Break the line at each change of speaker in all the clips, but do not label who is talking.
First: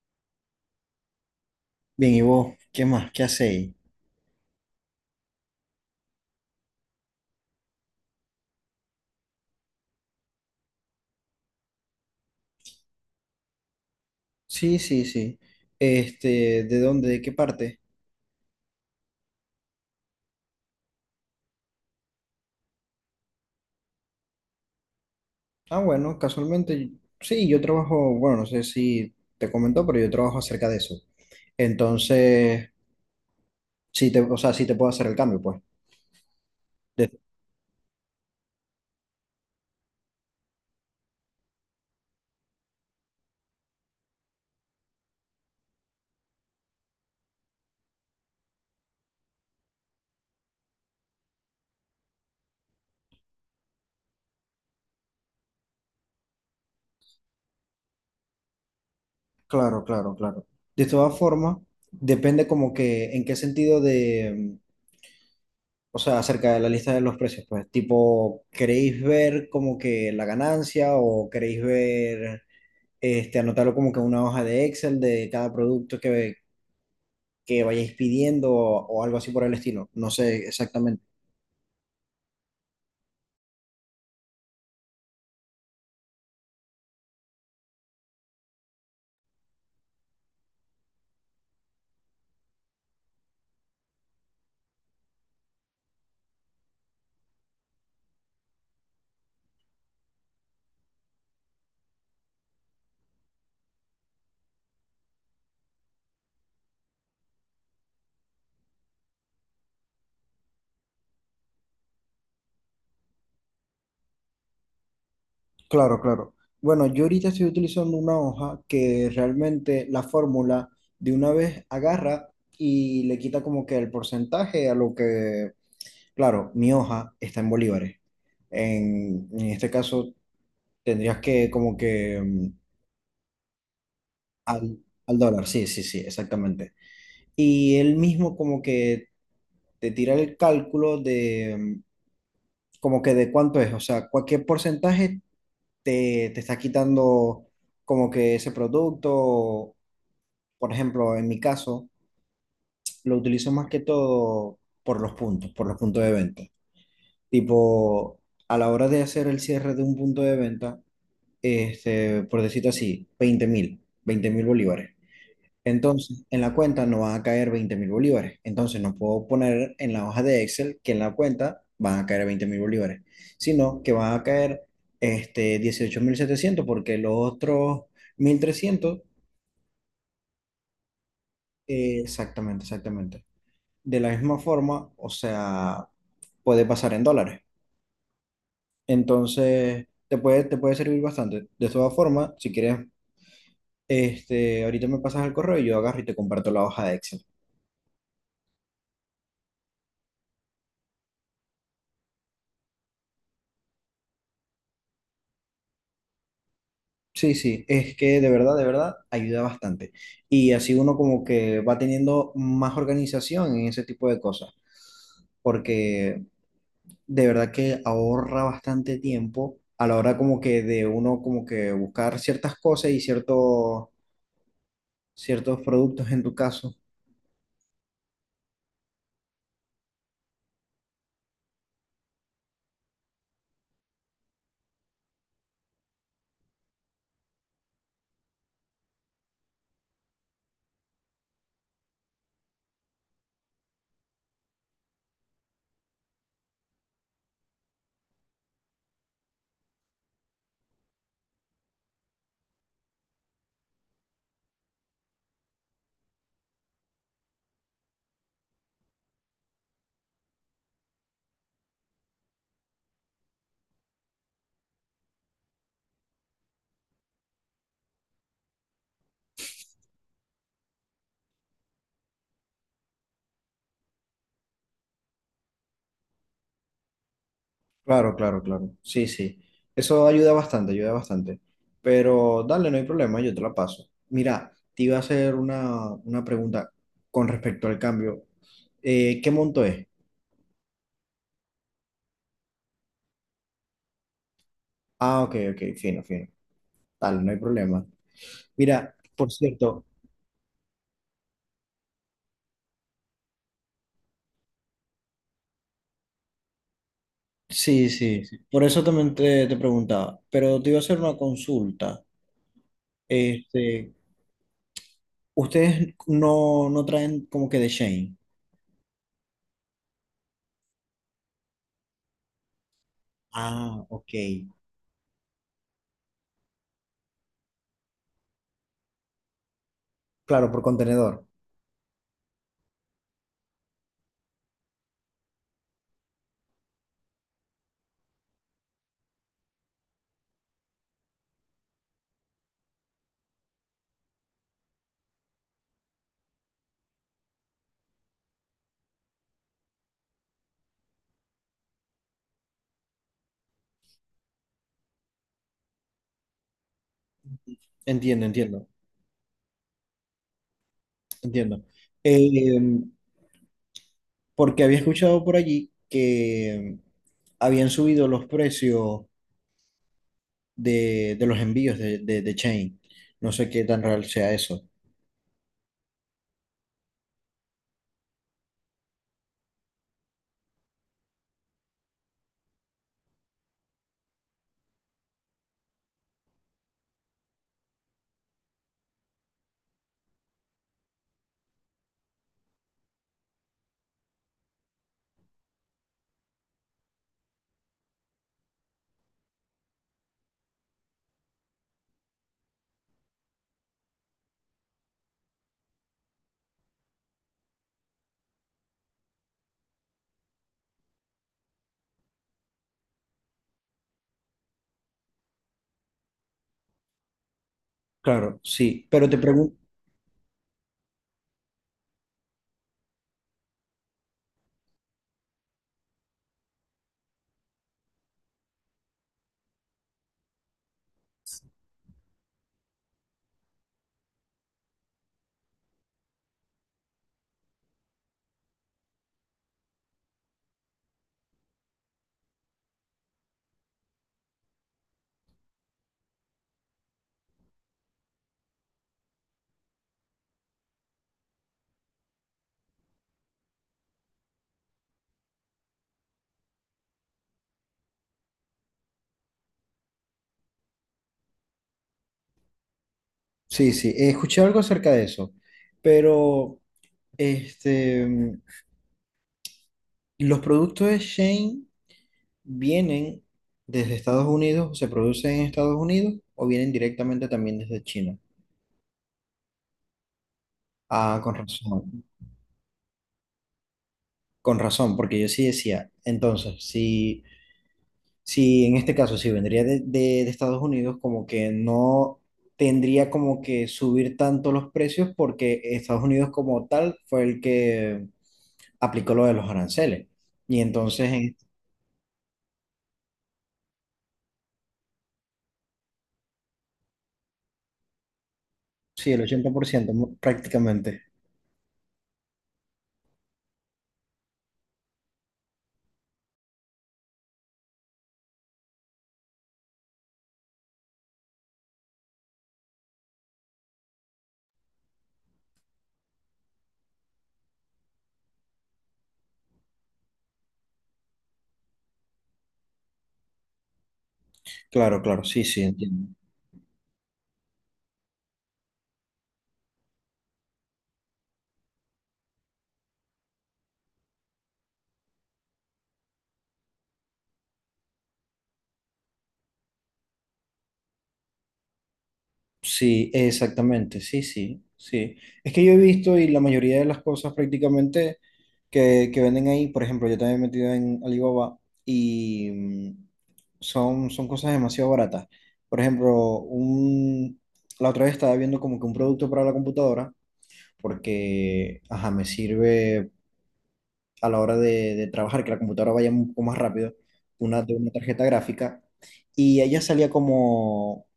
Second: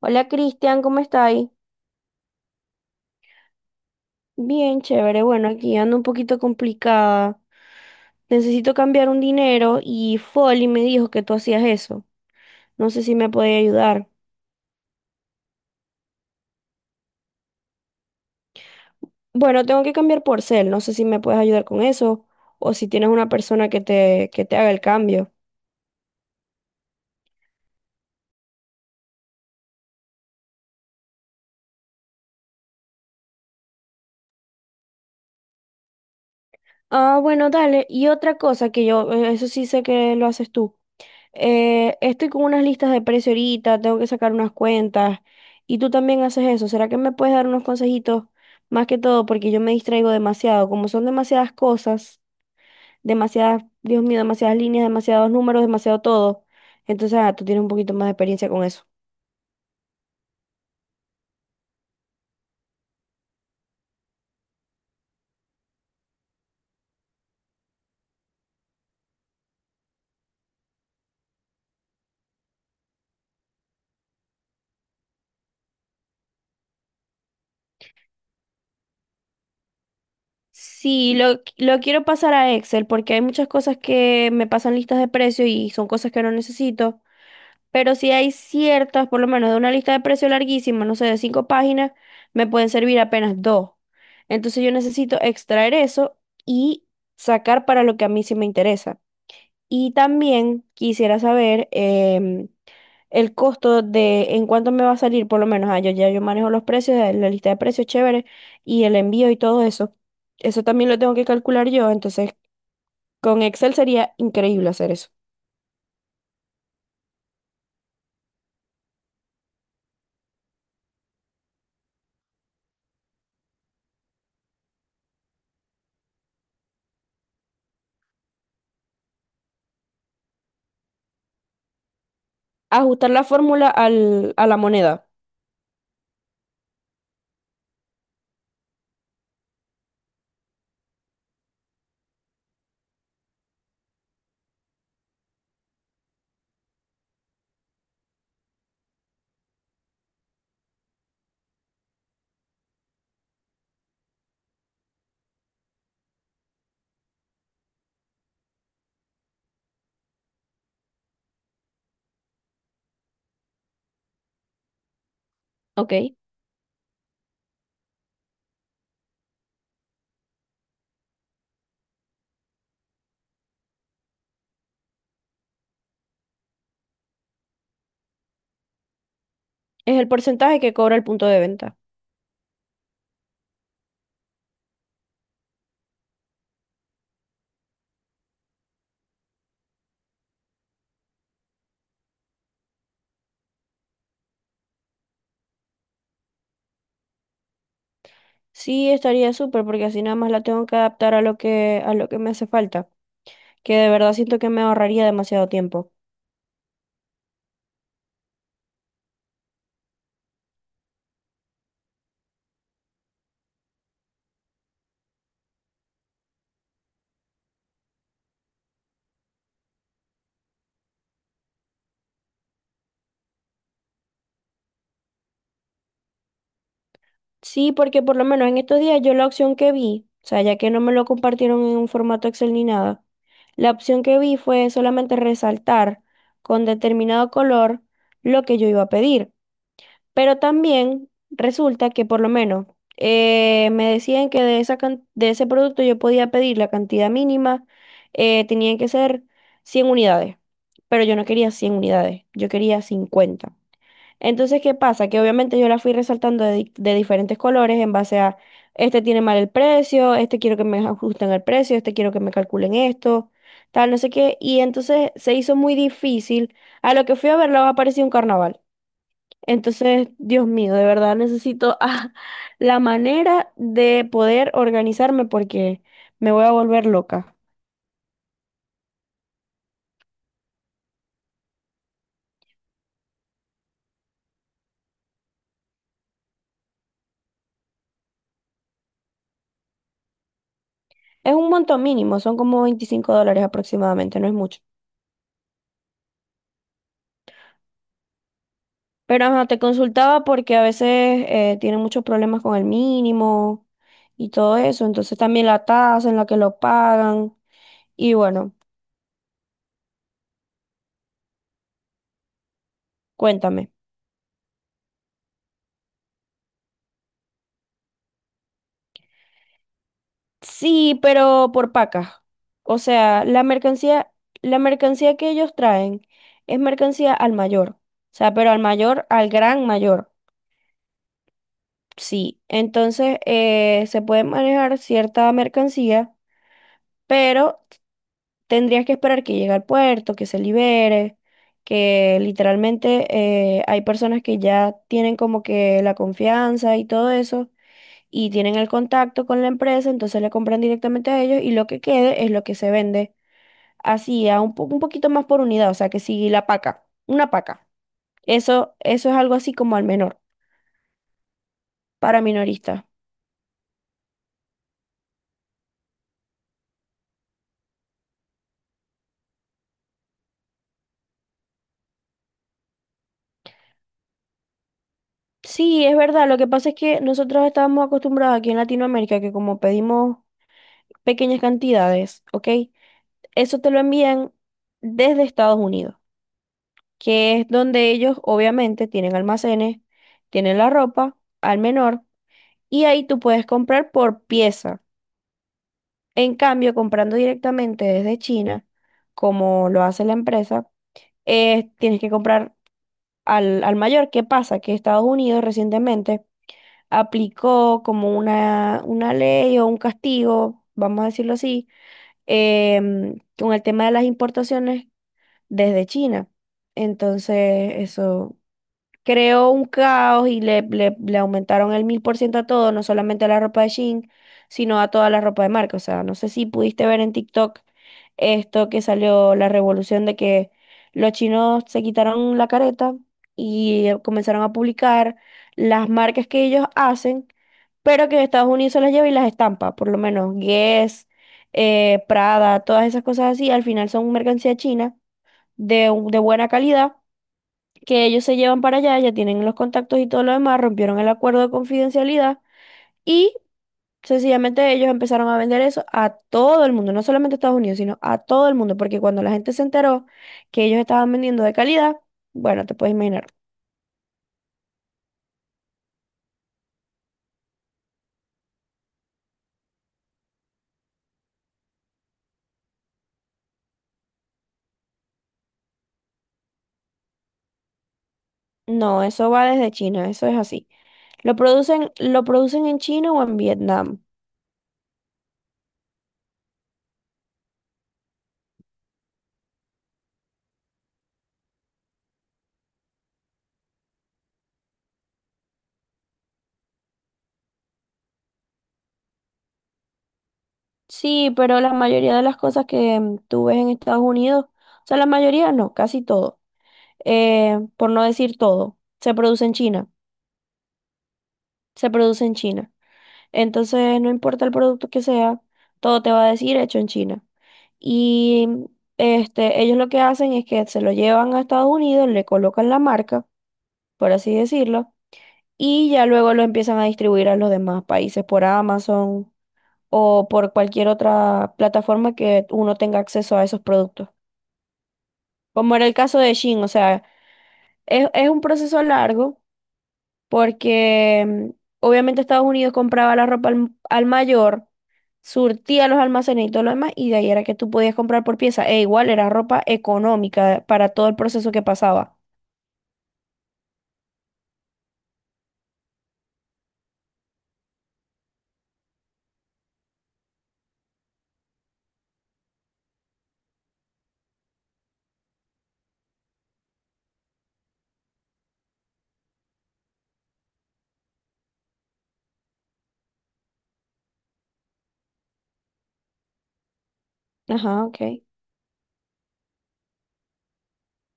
Hola Cristian, ¿cómo estáis?
Bien, ¿y vos? ¿Qué más? ¿Qué hacéis?
Bien, chévere. Bueno, aquí ando un poquito complicada. Necesito cambiar un dinero y Folly me dijo que tú hacías eso. No sé si me puedes ayudar.
Sí, sí, sí. Este, ¿de dónde? ¿De qué parte?
Bueno, tengo que cambiar por Zelle. No sé si me puedes ayudar con eso o si tienes una persona que te haga el cambio.
Ah, bueno, casualmente, sí, yo trabajo, bueno, no sé si te comentó, pero yo trabajo acerca de eso. Entonces, o sea, sí te puedo hacer el cambio, pues. De-
Ah, bueno, dale. Y otra cosa que yo, eso sí sé que lo haces tú. Estoy con unas listas de precio ahorita, tengo que sacar unas cuentas y tú también haces eso. ¿Será que me puedes dar unos consejitos más que todo? Porque yo me distraigo demasiado, como son demasiadas cosas, demasiadas, Dios mío, demasiadas líneas, demasiados números, demasiado todo. Entonces, tú tienes un poquito más de experiencia con eso.
claro, claro, claro. De todas formas, depende como que en qué sentido o sea, acerca de la lista de los precios, pues, tipo, ¿queréis ver como que la ganancia o queréis ver este, anotarlo como que en una hoja de Excel de cada producto que vayáis pidiendo o algo así por el estilo. No sé exactamente.
Sí, lo quiero pasar a Excel porque hay muchas cosas que me pasan listas de precio y son cosas que no necesito. Pero si hay ciertas, por lo menos de una lista de precios larguísima, no sé, de cinco páginas, me pueden servir apenas dos. Entonces yo necesito extraer eso y sacar para lo que a mí sí me interesa. Y también quisiera saber em, el costo de en cuánto me va a salir, por lo menos, yo ya yo manejo los precios, la lista de precios chévere y el envío y todo eso. Eso también lo tengo que calcular yo, entonces con Excel sería increíble hacer eso.
Claro, claro. Bueno, yo ahorita estoy utilizando una hoja que realmente la fórmula de una vez agarra y le quita como que el porcentaje a lo que, claro, mi hoja está en bolívares. En este caso tendrías que como que
Ajustar la fórmula al, a la
al,
moneda,
al dólar, sí, sí, sí, exactamente. Y él mismo como que te tira el cálculo de como que de cuánto es, o sea, cualquier porcentaje te está quitando como que ese producto, por ejemplo, en mi caso, lo utilizo más que todo por los puntos de venta. Tipo, a la hora de hacer el cierre de un punto de venta, este, por decirlo así, veinte mil bolívares.
¿ok?
Entonces, en la cuenta no van a caer 20.000 bolívares. Entonces, no puedo poner en la hoja de Excel que en la cuenta van a caer 20.000 bolívares, sino que van a caer este, 18.700 porque los otros 1.300,
Es el porcentaje que cobra el punto de venta.
exactamente, exactamente. De la misma forma, o sea, puede pasar en dólares. Entonces, te puede servir bastante. De todas formas, si quieres, este, ahorita me pasas el correo y yo agarro y te comparto la hoja de Excel.
Sí, estaría súper porque así nada más la tengo que adaptar a lo que me hace falta, que de verdad siento que me ahorraría demasiado tiempo.
Sí, sí, es que de verdad, ayuda bastante. Y así uno como que va teniendo más organización en ese tipo de cosas, porque de verdad que ahorra bastante tiempo a la hora como que de uno como que buscar ciertas cosas y ciertos productos en tu caso.
Sí, porque por lo menos en estos días yo la opción que vi, o sea, ya que no me lo compartieron en un formato Excel ni nada, la opción que vi fue solamente resaltar con determinado color lo que yo iba a pedir. Pero también resulta que por lo menos me decían que de esa de ese producto yo podía pedir la cantidad mínima, tenían que ser 100 unidades, pero yo no quería 100 unidades, yo quería 50. Entonces, ¿qué pasa? Que obviamente yo la fui resaltando de, de diferentes colores en base a, este tiene mal el precio, este quiero que me ajusten el precio, este quiero que me calculen esto, tal, no sé qué. Y entonces se hizo muy difícil. A lo que fui a verlo, apareció un carnaval. Entonces, Dios mío, de verdad necesito la manera de poder organizarme porque me voy a volver loca.
Claro, claro, claro. Sí, sí. Eso ayuda bastante, ayuda bastante. Pero dale, no hay problema, yo te la paso. Mira, te iba a hacer una pregunta con respecto al cambio. ¿Qué monto es?
Es un monto mínimo, son como $25 aproximadamente, no es mucho.
Ah, ok, ok, fino, fino. Tal, no hay problema. Mira,
Pero
por
ajá, te
cierto,
consultaba porque a veces tienen muchos problemas con el mínimo y todo eso. Entonces también la tasa en la que lo pagan.
sí,
Y
sí, sí.
bueno,
Por eso también te preguntaba, pero te iba a hacer una consulta.
cuéntame.
Este, ustedes no traen como que de Shane.
Sí, pero por pacas. O sea,
Ah, ok.
la mercancía que ellos traen es mercancía al mayor. O sea, pero al mayor, al gran mayor.
Claro, por contenedor.
Sí. Entonces, se puede manejar cierta mercancía, pero tendrías que esperar que llegue al puerto, que se libere, que literalmente hay personas que ya tienen como que la confianza y todo eso. Y tienen el contacto con la empresa, entonces le compran directamente a ellos y lo que quede es lo que se vende así, a un, un poquito más por unidad, o sea, que si la paca, una paca,
Entiendo, entiendo,
eso es algo así como al menor,
entiendo.
para
Eh,
minorista.
porque había escuchado por allí que habían subido los precios de los envíos de Chain. No sé qué tan real sea eso.
Sí, es verdad, lo que pasa es que nosotros estábamos acostumbrados aquí en Latinoamérica que como pedimos pequeñas cantidades, ¿ok? Eso te lo envían desde Estados Unidos, que es donde ellos obviamente tienen almacenes, tienen la ropa al menor y ahí tú puedes comprar por pieza. En cambio, comprando directamente desde China, como lo hace la empresa, tienes que comprar al mayor. ¿Qué pasa? Que Estados Unidos recientemente aplicó como una ley o un castigo, vamos a decirlo así, con el tema de las importaciones desde China. Entonces, eso
Claro, sí, pero te
creó
pregunto,
un caos y le aumentaron el 1000% a todo, no solamente a la ropa de Shein, sino a toda la ropa de marca. O sea, no sé si pudiste ver en TikTok esto que salió la revolución de que los chinos se quitaron la careta y comenzaron a publicar las marcas que ellos hacen, pero que Estados Unidos se las lleva y las estampa, por lo menos Guess, Prada, todas esas cosas así, al final son mercancía china de buena calidad que ellos se llevan para allá, ya tienen los contactos y todo lo demás, rompieron el acuerdo de confidencialidad y sencillamente ellos empezaron a vender eso a todo el mundo, no solamente a Estados Unidos, sino a todo el mundo, porque cuando la gente se enteró que ellos estaban vendiendo de calidad, bueno, te puedes imaginar.
sí, sí, escuché algo acerca de eso, pero este, los productos de Shane vienen desde Estados Unidos, se producen en Estados Unidos o vienen directamente también desde China.
No, eso va desde China, eso es así.
Ah,
Lo producen en China o en Vietnam.
con razón, porque yo sí decía, entonces, si en este caso, si vendría de Estados Unidos, como que no tendría como que subir tanto los precios porque Estados Unidos como tal fue el que aplicó lo de los aranceles. Y entonces,
Sí, pero la mayoría de las cosas que tú ves en Estados Unidos, o sea, la mayoría no, casi todo, por no decir todo,
sí,
se
el
produce en China.
80% prácticamente.
Se produce en China. Entonces, no importa el producto que sea, todo te va a decir hecho en China. Y este, ellos lo que hacen es que se lo llevan a Estados Unidos, le colocan la marca, por así decirlo, y ya luego lo empiezan a distribuir a los demás países por Amazon o por cualquier otra plataforma que uno tenga acceso a esos productos.
Claro, claro, sí, sí,
Como era el
entiendo.
caso de Shein, o sea, es un proceso largo porque obviamente Estados Unidos compraba la ropa al mayor surtía los almacenes y todo lo demás, y de ahí era que tú podías comprar por pieza. E igual era ropa económica para todo el proceso que pasaba.
Sí, exactamente, sí, sí, sí. Es que yo he visto y la mayoría de las cosas prácticamente que venden ahí, por ejemplo, yo también he metido en Alibaba y son cosas demasiado baratas. Por ejemplo, la otra vez estaba viendo como que un producto para la computadora, porque, ajá, me sirve a la hora de trabajar, que la computadora vaya un poco más rápido, una de
Ajá,
una
ok.
tarjeta gráfica, y ella salía como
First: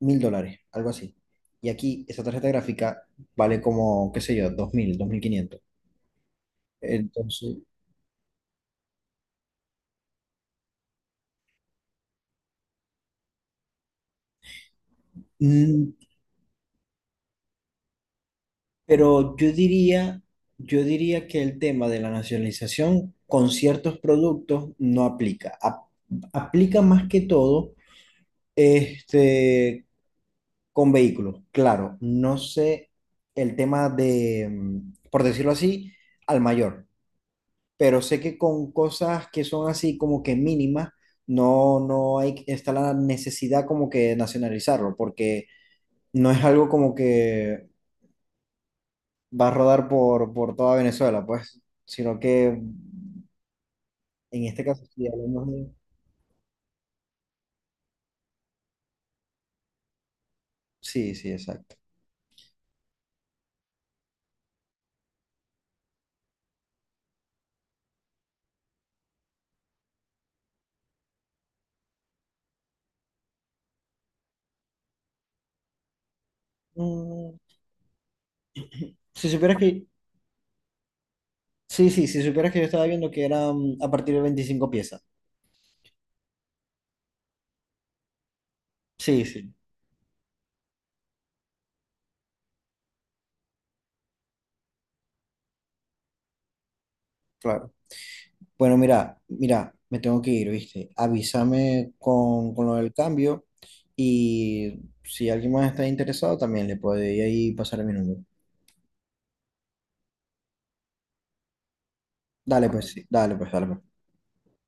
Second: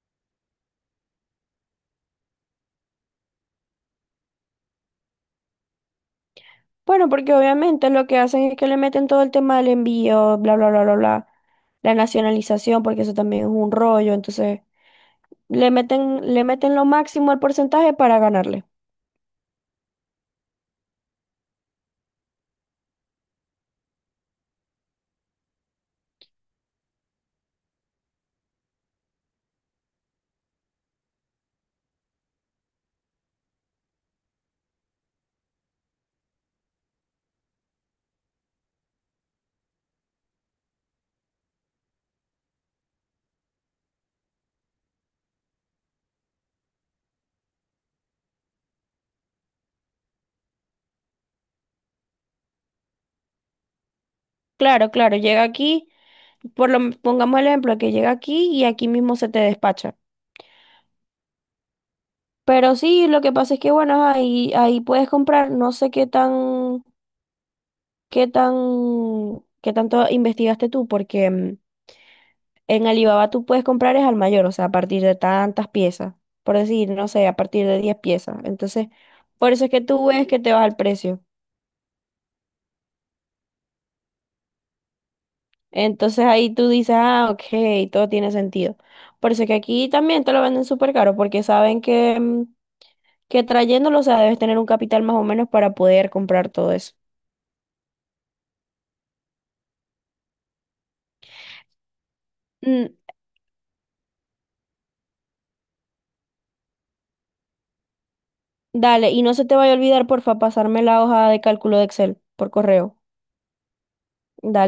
1.000 dólares, algo así. Y aquí esa tarjeta gráfica vale como, qué sé yo, 2.000, 2.500.
Bueno, porque
Entonces,
obviamente lo que hacen es que le meten todo el tema del envío, bla, bla, bla, bla, bla, la nacionalización, porque eso también es un rollo, entonces
mm,
le meten lo máximo al porcentaje para ganarle.
pero yo diría que el tema de la nacionalización con ciertos productos no aplica. Aplica más que todo este, con vehículos. Claro, no sé el tema de, por decirlo así, al mayor. Pero sé que con cosas que son así como que mínimas, no hay, está la necesidad como que de nacionalizarlo, porque no es algo como que va a rodar por toda Venezuela, pues, sino que en este caso
Claro,
sí
claro, llega
hablamos.
aquí, por lo, pongamos el ejemplo, que llega aquí y aquí mismo se te despacha.
Sí, sí, exacto.
Pero sí, lo que pasa es que, bueno, ahí puedes comprar, no sé qué tan ¿Qué tan, qué tanto investigaste tú? Porque en Alibaba tú puedes comprar es al mayor, o sea, a partir de tantas piezas, por decir, no sé, a
Mm,
partir de 10 piezas. Entonces,
si
por
supieras
eso es que
que...
tú ves que te vas al precio.
Sí, sí, si supieras que yo estaba viendo que eran a partir de 25 piezas.
Entonces ahí tú dices, ah, ok, todo tiene sentido.
Sí,
Por eso es
sí,
que aquí también te lo venden súper caro, porque saben que, que trayéndolo, o sea, debes tener un capital más o menos para poder comprar todo eso.
claro. Bueno, mira, mira, me tengo que ir, ¿viste? Avísame con lo del
Mm,
cambio y si alguien más está interesado, también le puede ahí pasar mi número.
dale, y no se te vaya a olvidar, porfa, pasarme la hoja de cálculo de Excel por
Dale, pues,
correo.
sí, dale, pues, dale, pues.
Dale.